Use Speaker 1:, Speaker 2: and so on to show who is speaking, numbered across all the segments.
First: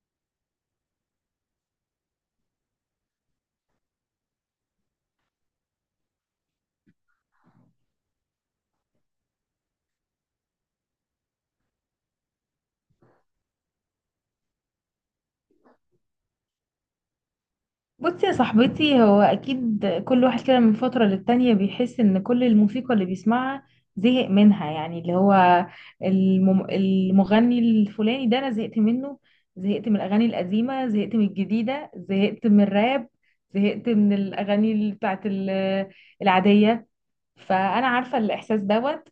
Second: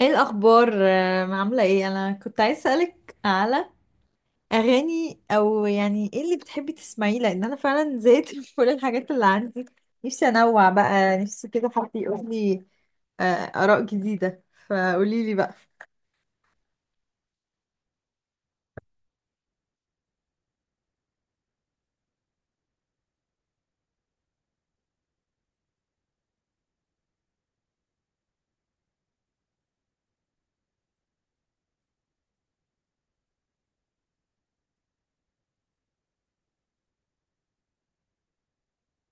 Speaker 1: ايه الاخبار؟ عامله ايه؟ انا كنت عايز اسالك على اغاني، او يعني ايه اللي بتحبي تسمعيه، لان انا فعلا زهقت من كل الحاجات اللي عندي. نفسي انوع بقى، نفسي كده حد يقول لي آه، اراء جديده، فقولي لي بقى.
Speaker 2: بصي يا صاحبتي، هو اكيد كل واحد كده من فترة للتانية بيحس ان كل الموسيقى اللي بيسمعها زهق منها. يعني اللي هو المغني الفلاني ده انا زهقت منه، زهقت من الاغاني القديمة، زهقت من الجديدة، زهقت من الراب، زهقت من الاغاني ال- بتاعت ال- العادية. فانا عارفه الاحساس دوت.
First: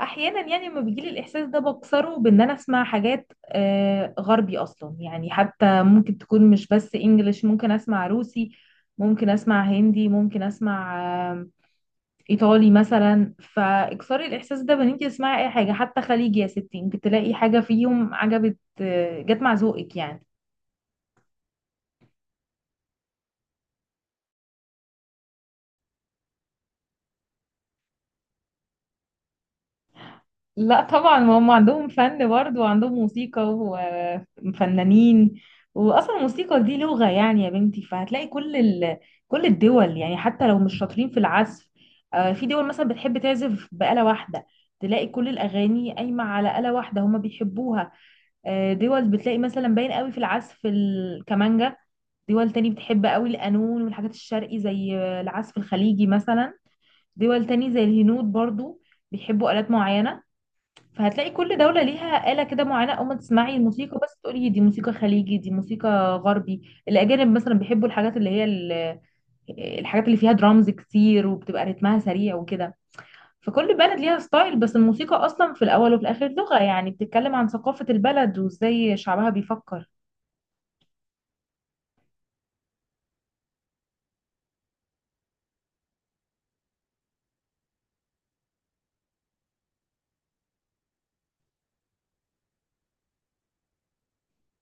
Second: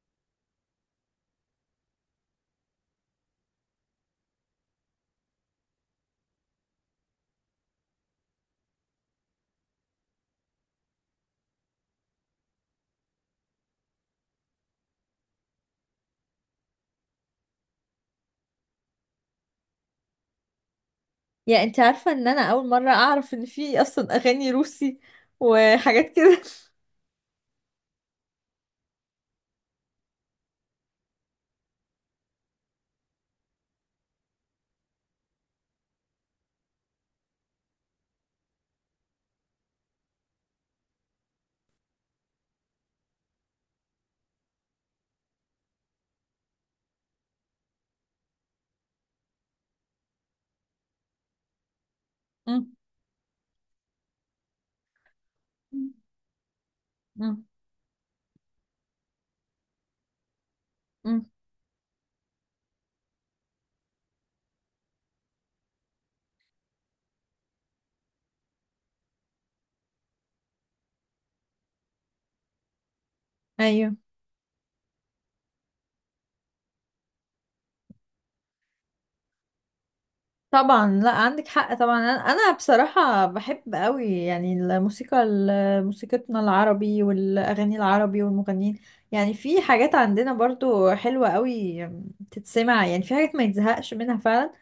Speaker 2: احيانا يعني لما بيجيلي الاحساس ده بكسره بان انا اسمع حاجات غربي اصلا. يعني حتى ممكن تكون مش بس انجليش، ممكن اسمع روسي، ممكن اسمع هندي، ممكن اسمع آه، ايطالي مثلا. فاكسري الاحساس ده بان انت تسمعي اي حاجه، حتى خليجي يا ستي، انت تلاقي حاجه فيهم عجبت جت مع ذوقك يعني.
Speaker 1: يعني انت عارفه ان انا اول مره اعرف ان في اصلا اغاني روسي وحاجات كده.
Speaker 2: لا طبعا، ما هم عندهم فن برضه وعندهم موسيقى وفنانين، واصلا الموسيقى دي لغة يعني يا بنتي. فهتلاقي كل الدول يعني حتى لو مش شاطرين في العزف. في دول مثلا بتحب تعزف بآلة واحدة، تلاقي كل الأغاني قايمة على آلة واحدة هما بيحبوها. دول بتلاقي مثلا باين قوي في العزف الكمانجا، دول تاني
Speaker 1: أم،
Speaker 2: بتحب قوي القانون والحاجات الشرقي زي العزف الخليجي مثلا،
Speaker 1: أم،
Speaker 2: دول تاني زي الهنود برضو بيحبوا آلات معينة.
Speaker 1: أم.
Speaker 2: فهتلاقي كل دولة ليها آلة كده معينة، أول ما تسمعي الموسيقى بس تقولي دي موسيقى خليجي دي موسيقى غربي. الأجانب مثلا بيحبوا الحاجات الحاجات اللي فيها درامز كتير وبتبقى رتمها سريع وكده. فكل
Speaker 1: ايوه
Speaker 2: بلد ليها ستايل، بس الموسيقى أصلا في الأول وفي الآخر لغة، يعني بتتكلم عن ثقافة البلد وإزاي شعبها بيفكر.
Speaker 1: طبعا، لا عندك حق طبعا، انا بصراحه بحب قوي يعني الموسيقى موسيقتنا العربي والاغاني العربي والمغنيين. يعني في حاجات عندنا برضو حلوه قوي تتسمع، يعني في حاجات ما يتزهقش منها فعلا.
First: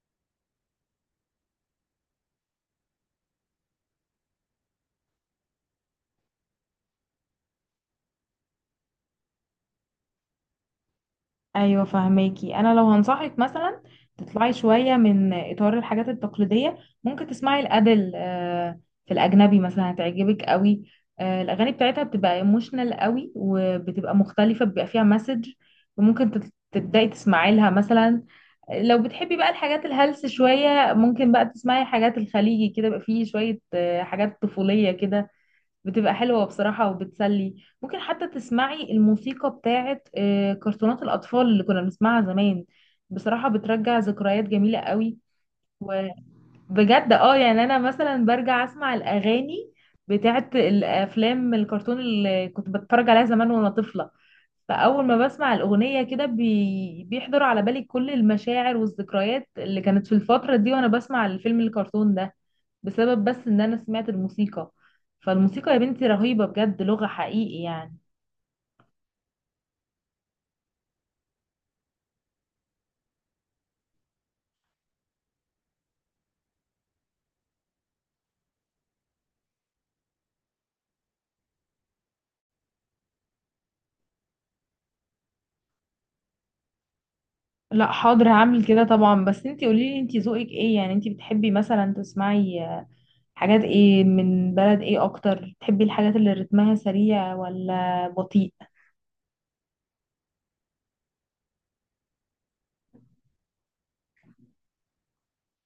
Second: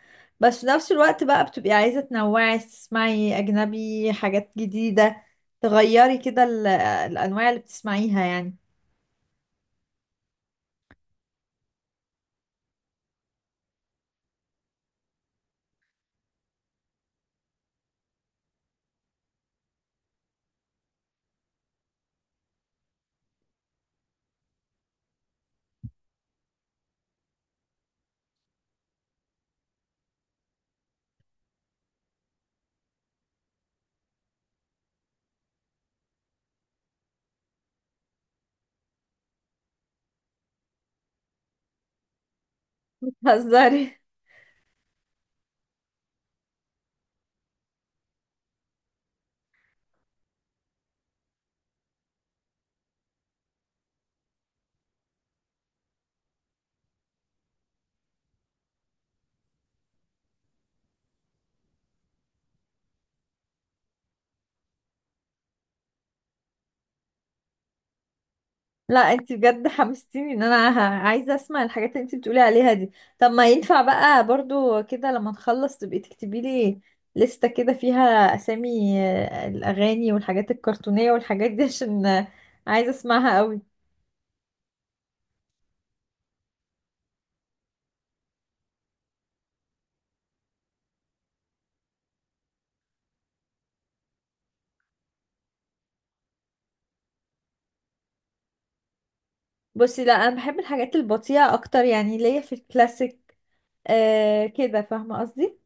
Speaker 1: بس في نفس الوقت بقى بتبقي عايزه تنوعي، تسمعي اجنبي، حاجات جديده، تغيري كده الانواع اللي بتسمعيها يعني.
Speaker 2: ايوه فهماكي. انا لو هنصحك مثلا تطلعي شويه من اطار الحاجات التقليديه، ممكن تسمعي الادل. في الاجنبي مثلا هتعجبك قوي، الاغاني بتاعتها بتبقى ايموشنال قوي وبتبقى مختلفه بيبقى فيها مسج، وممكن تبداي تسمعي لها مثلا. لو بتحبي بقى الحاجات الهلس شويه، ممكن بقى تسمعي حاجات الخليجي كده، بقى فيه شويه حاجات طفوليه كده، بتبقى حلوة بصراحة وبتسلي. ممكن حتى تسمعي الموسيقى بتاعت كرتونات الأطفال اللي كنا بنسمعها زمان. بصراحة
Speaker 1: بتهزري؟
Speaker 2: بترجع ذكريات جميلة قوي، وبجد اه يعني أنا مثلا برجع أسمع الأغاني بتاعت الأفلام الكرتون اللي كنت بتفرج عليها زمان وأنا طفلة. فأول ما بسمع الأغنية كده بيحضر على بالي كل المشاعر والذكريات اللي كانت في الفترة دي وأنا بسمع الفيلم الكرتون ده، بسبب بس ان انا سمعت الموسيقى. فالموسيقى يا بنتي رهيبة بجد، لغة حقيقي يعني.
Speaker 1: لا انت بجد حمستيني ان انا عايزه اسمع الحاجات اللي انت بتقولي عليها دي. طب ما ينفع بقى برضو كده، لما نخلص تبقي تكتبي لي لستة كده فيها اسامي الاغاني والحاجات الكرتونيه والحاجات دي عشان عايزه اسمعها قوي.
Speaker 2: لا حاضر هعمل كده طبعا، بس انتي قوليلي انتي ذوقك ايه. يعني انتي بتحبي مثلا تسمعي حاجات ايه من بلد ايه اكتر؟ بتحبي الحاجات اللي رتمها سريع ولا بطيء؟
Speaker 1: بصي لا انا بحب الحاجات البطيئه اكتر، يعني ليا في الكلاسيك، كده، فاهمه قصدي؟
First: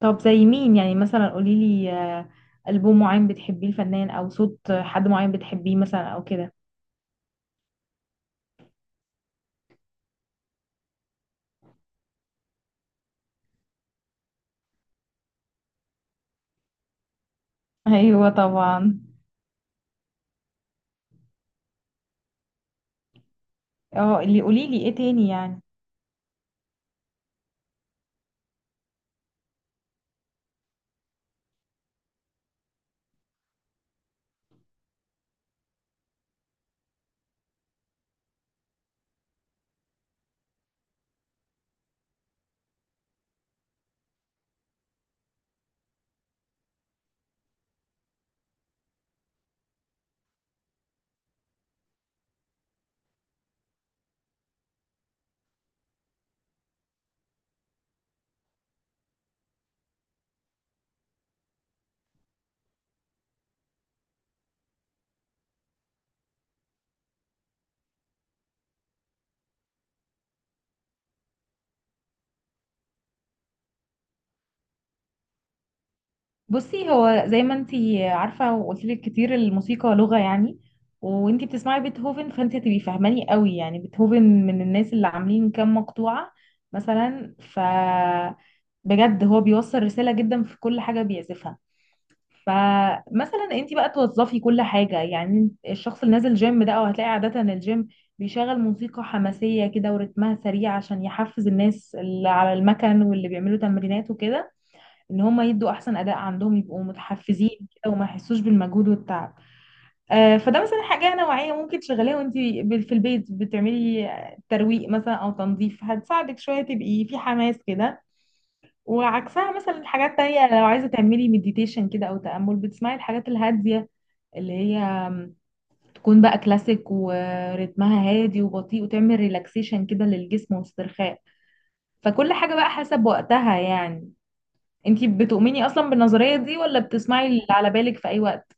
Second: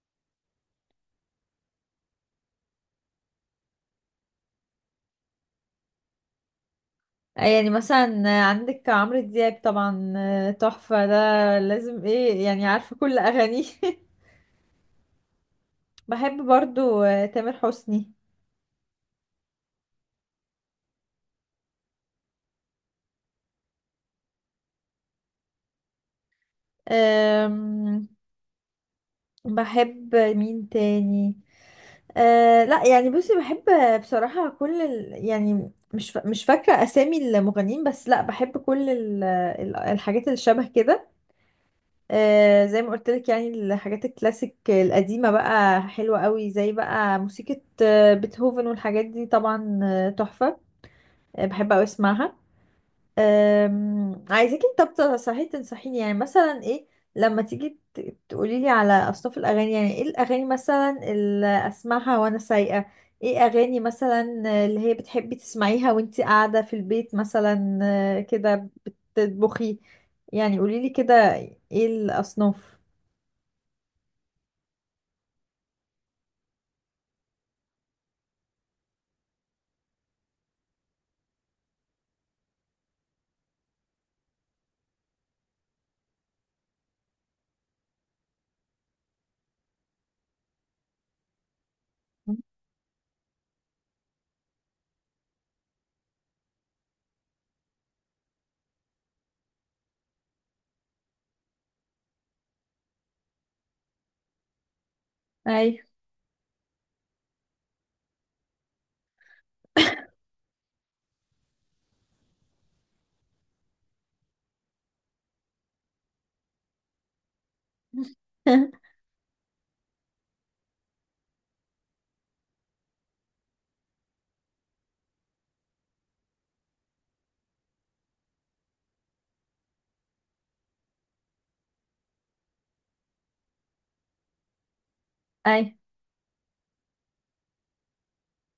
Speaker 2: طب زي مين يعني؟ مثلا قوليلي ألبوم معين بتحبيه، الفنان او صوت حد معين بتحبيه مثلا او كده.
Speaker 1: يعني مثلا عندك عمرو دياب طبعا، تحفه ده، لازم ايه يعني عارفه كل اغانيه بحب برضو تامر حسني.
Speaker 2: ايوه طبعا. اه اللي قوليلي ايه تاني يعني.
Speaker 1: أم، بحب مين تاني؟ أه لا، يعني بصي بحب بصراحة كل يعني مش فاكرة أسامي المغنيين، بس لا بحب كل الحاجات اللي شبه كده. أه زي ما قلت لك، يعني الحاجات الكلاسيك القديمة بقى حلوة قوي، زي بقى موسيقى بيتهوفن والحاجات دي طبعا، تحفة. بحب أوي أسمعها. عايزاكي، طب صحيح تنصحيني يعني مثلا ايه لما تيجي تقولي لي على اصناف الاغاني، يعني ايه الاغاني مثلا اللي اسمعها وانا سايقه، ايه اغاني مثلا اللي هي بتحبي تسمعيها وانتي قاعده في البيت مثلا كده، بتطبخي، يعني قولي لي كده، ايه الاصناف؟
Speaker 2: بصي هو زي ما انتي عارفة وقلت لك كتير، الموسيقى لغة يعني، وانتي بتسمعي بيتهوفن فانتي هتبقي فاهماني قوي. يعني بيتهوفن من الناس اللي عاملين كام مقطوعة مثلا، ف بجد هو بيوصل رسالة جدا في كل حاجة بيعزفها. فمثلا انتي بقى توظفي كل حاجة. يعني الشخص اللي نازل جيم ده، او هتلاقي عادة الجيم بيشغل موسيقى حماسية كده ورتمها سريع عشان يحفز الناس اللي على المكن واللي بيعملوا تمرينات وكده، ان هم يدوا
Speaker 1: ايوه.
Speaker 2: احسن اداء عندهم يبقوا متحفزين كده وما يحسوش بالمجهود والتعب. فده مثلا حاجه نوعيه ممكن تشغليها وانت في البيت بتعملي ترويق مثلا او تنظيف، هتساعدك شويه تبقي في حماس كده. وعكسها مثلا حاجات تانية، لو عايزه تعملي مديتيشن كده او تامل، بتسمعي الحاجات الهاديه اللي هي تكون بقى كلاسيك ورتمها هادي وبطيء، وتعمل ريلاكسيشن كده للجسم واسترخاء. فكل حاجه بقى حسب وقتها يعني. انتي
Speaker 1: اي
Speaker 2: بتؤمني اصلا بالنظرية دي ولا بتسمعي اللي على بالك في اي وقت؟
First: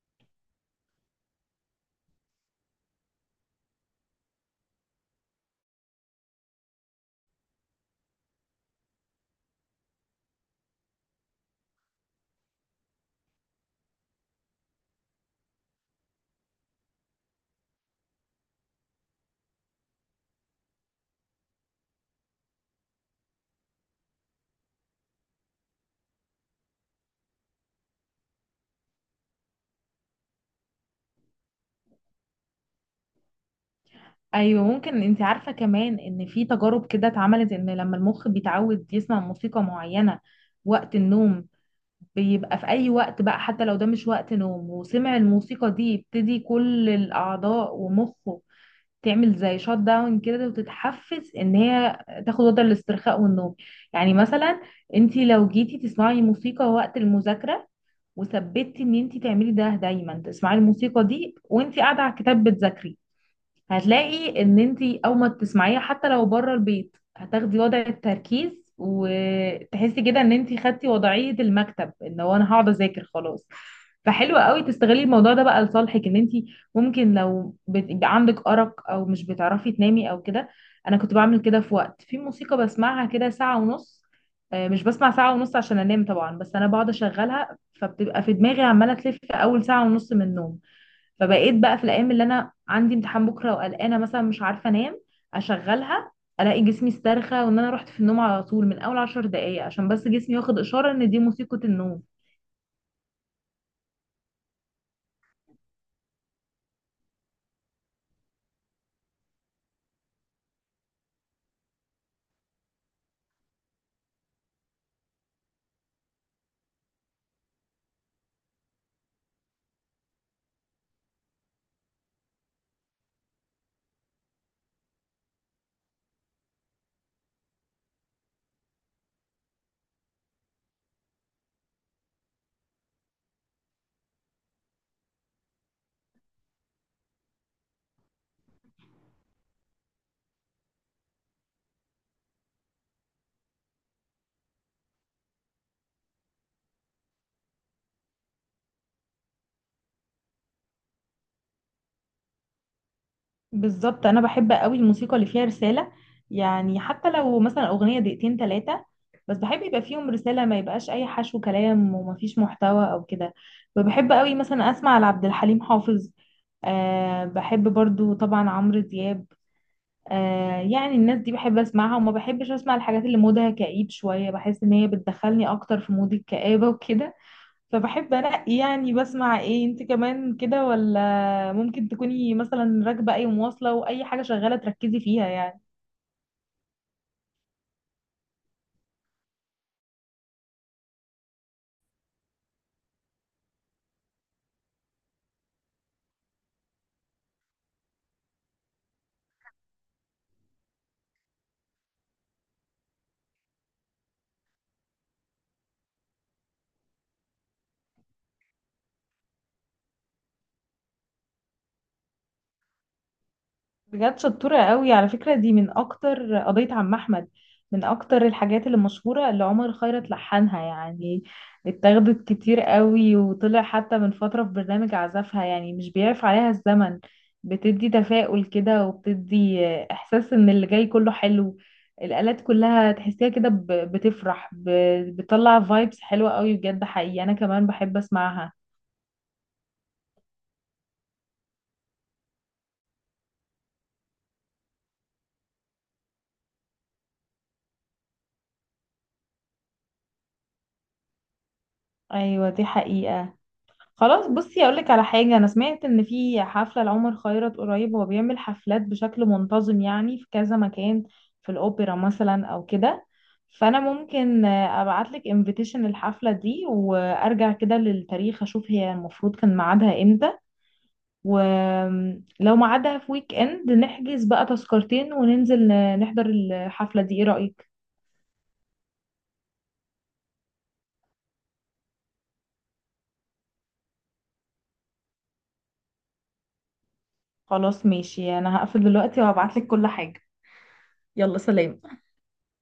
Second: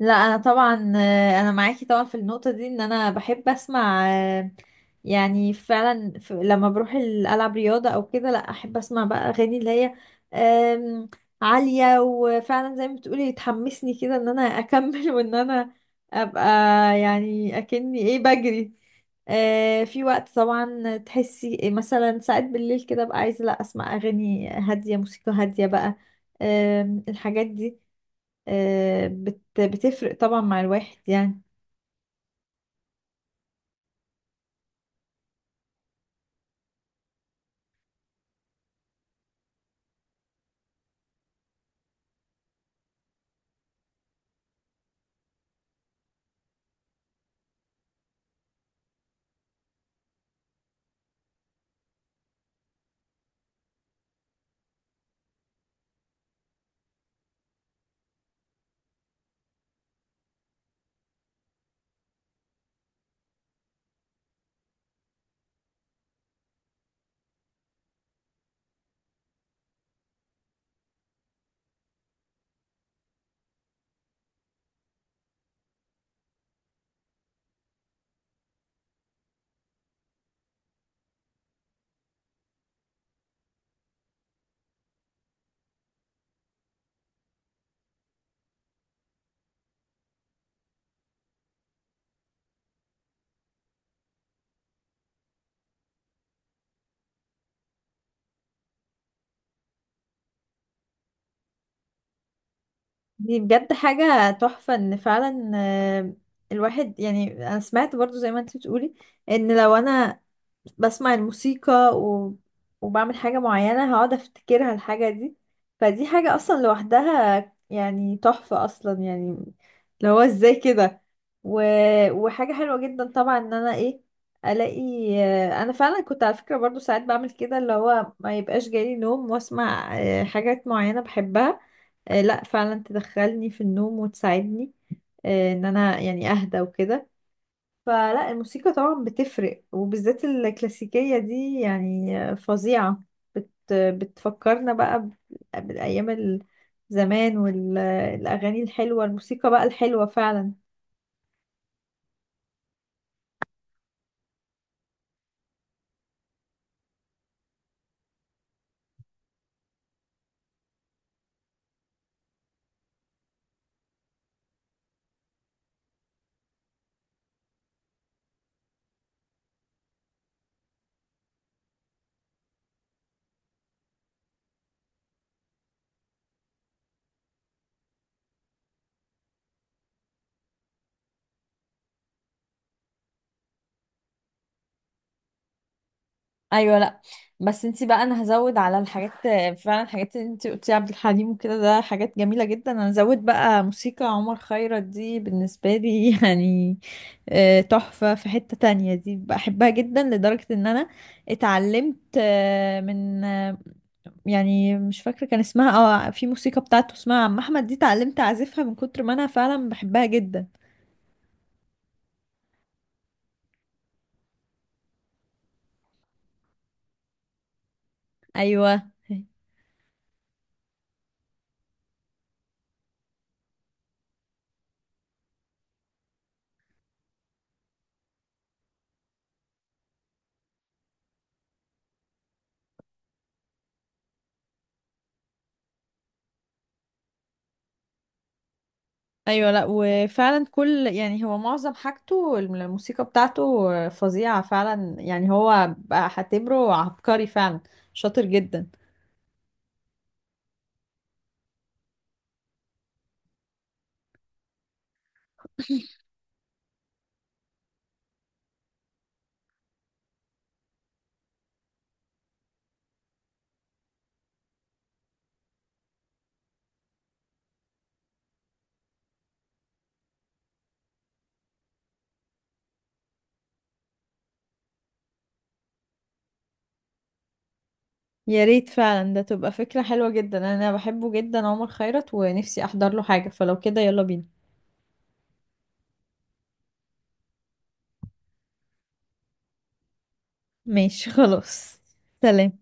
Speaker 1: لا، انا طبعا انا معاكي طبعا في النقطه دي، ان انا بحب اسمع، آه، يعني فعلا لما بروح العب رياضه او كده، لا احب اسمع بقى اغاني اللي هي آم، عاليه، وفعلا زي ما بتقولي تحمسني كده ان انا اكمل وان انا ابقى يعني اكني ايه بجري. في وقت طبعا تحسي مثلا ساعات بالليل كده بقى عايزه، لا اسمع اغاني هاديه، موسيقى هاديه بقى، الحاجات دي بتفرق طبعا مع الواحد يعني.
Speaker 2: ايوه ممكن انتي عارفة كمان ان في تجارب كده اتعملت، ان لما المخ بيتعود يسمع موسيقى معينة وقت النوم، بيبقى في اي وقت بقى حتى لو ده مش وقت نوم وسمع الموسيقى دي، يبتدي كل الاعضاء ومخه تعمل زي شوت داون كده، وتتحفز ان هي تاخد وضع الاسترخاء والنوم. يعني مثلا انتي لو جيتي تسمعي موسيقى وقت المذاكرة وثبتي ان انت تعملي ده دايما، تسمعي الموسيقى دي وانت قاعده على الكتاب بتذاكري، هتلاقي ان انتي او ما تسمعيها حتى لو بره البيت، هتاخدي وضع التركيز وتحسي كده ان انتي خدتي وضعية المكتب ان هو انا هقعد اذاكر خلاص. فحلو قوي تستغلي الموضوع ده بقى لصالحك، ان انتي ممكن لو بيبقى عندك ارق او مش بتعرفي تنامي او كده. انا كنت بعمل كده، في وقت في موسيقى بسمعها كده ساعة ونص. مش بسمع ساعة ونص عشان انام طبعا، بس انا بقعد اشغلها فبتبقى في دماغي عمالة تلف اول ساعة ونص من النوم. فبقيت بقى في الايام اللي انا عندي امتحان بكره وقلقانه مثلا مش عارفه انام، اشغلها، الاقي جسمي استرخى وان انا رحت في النوم على طول من اول 10 دقايق، عشان بس جسمي واخد اشاره ان دي موسيقى النوم.
Speaker 1: دي بجد حاجة تحفة ان فعلا الواحد يعني، انا سمعت برضو زي ما انت بتقولي ان لو انا بسمع الموسيقى و... وبعمل حاجة معينة هقعد افتكرها الحاجة دي، فدي حاجة اصلا لوحدها يعني تحفة اصلا يعني، اللي هو ازاي كده، و... وحاجة حلوة جدا طبعا ان انا ايه الاقي. انا فعلا كنت على فكرة برضو ساعات بعمل كده، اللي هو ما يبقاش جالي نوم واسمع حاجات معينة بحبها، لا فعلا تدخلني في النوم وتساعدني ان انا يعني اهدى وكده. فلا الموسيقى طبعا بتفرق، وبالذات الكلاسيكية دي يعني فظيعة، بتفكرنا بقى بالأيام زمان والأغاني الحلوة، الموسيقى بقى الحلوة فعلا.
Speaker 2: بالظبط، انا بحب قوي الموسيقى اللي فيها رساله. يعني حتى لو مثلا اغنيه 2 أو 3 دقايق، بس بحب يبقى فيهم رساله، ما يبقاش اي حشو كلام ومفيش محتوى او كده. فبحب قوي مثلا اسمع لعبد الحليم حافظ، أه بحب برضو طبعا عمرو دياب. آه يعني الناس دي بحب اسمعها، وما بحبش اسمع الحاجات اللي مودها كئيب شوية، بحس ان هي بتدخلني اكتر في مود الكآبة وكده. فبحب انقي يعني. بسمع ايه انت كمان كده ولا ممكن تكوني مثلا راكبة اي مواصلة واي حاجة شغالة تركزي فيها يعني؟
Speaker 1: ايوه لا، بس انتي بقى، انا هزود على الحاجات فعلا، الحاجات اللي انتي قلتي عبد الحليم وكده ده حاجات جميله جدا، انا هزود بقى موسيقى عمر خيرت دي بالنسبه لي يعني تحفه، في حته تانية دي بحبها جدا لدرجه ان انا اتعلمت من، يعني مش فاكره كان اسمها، اه في موسيقى بتاعته اسمها عم احمد، دي اتعلمت اعزفها من كتر ما انا فعلا بحبها جدا.
Speaker 2: بجد شطورة قوي على فكرة دي. من أكتر قضية عم أحمد، من أكتر الحاجات اللي
Speaker 1: ايوه.
Speaker 2: مشهورة اللي عمر خيرت لحنها يعني، اتاخدت كتير قوي وطلع حتى من فترة في برنامج عزفها، يعني مش بيعرف عليها الزمن. بتدي تفاؤل كده وبتدي إحساس إن اللي جاي كله حلو. الآلات كلها تحسيها كده بتفرح، بتطلع فايبس حلوة قوي بجد حقيقي. أنا كمان بحب أسمعها.
Speaker 1: ايوه لا، وفعلا كل يعني هو معظم حاجته الموسيقى بتاعته فظيعة فعلا، يعني هو بقى هعتبره عبقري فعلا، شاطر جدا.
Speaker 2: أيوة دي حقيقة. خلاص بصي اقول لك على حاجه، انا سمعت ان في حفله لعمر خيرت قريب، هو بيعمل حفلات بشكل منتظم يعني في كذا مكان، في الاوبرا مثلا او كده. فانا ممكن ابعت لك انفيتيشن للحفله دي، وارجع كده للتاريخ اشوف هي المفروض كان ميعادها امتى، ولو ميعادها في ويك اند نحجز بقى تذكرتين وننزل نحضر الحفله دي. ايه رايك؟
Speaker 1: يا ريت فعلا، ده تبقى فكرة حلوة جدا، انا بحبه جدا عمر خيرت ونفسي احضر له حاجة، فلو كده يلا بينا.
Speaker 2: خلاص ماشي، انا هقفل دلوقتي وهبعت لك كل حاجه.
Speaker 1: ماشي
Speaker 2: يلا
Speaker 1: خلاص.
Speaker 2: سلام.
Speaker 1: سلام.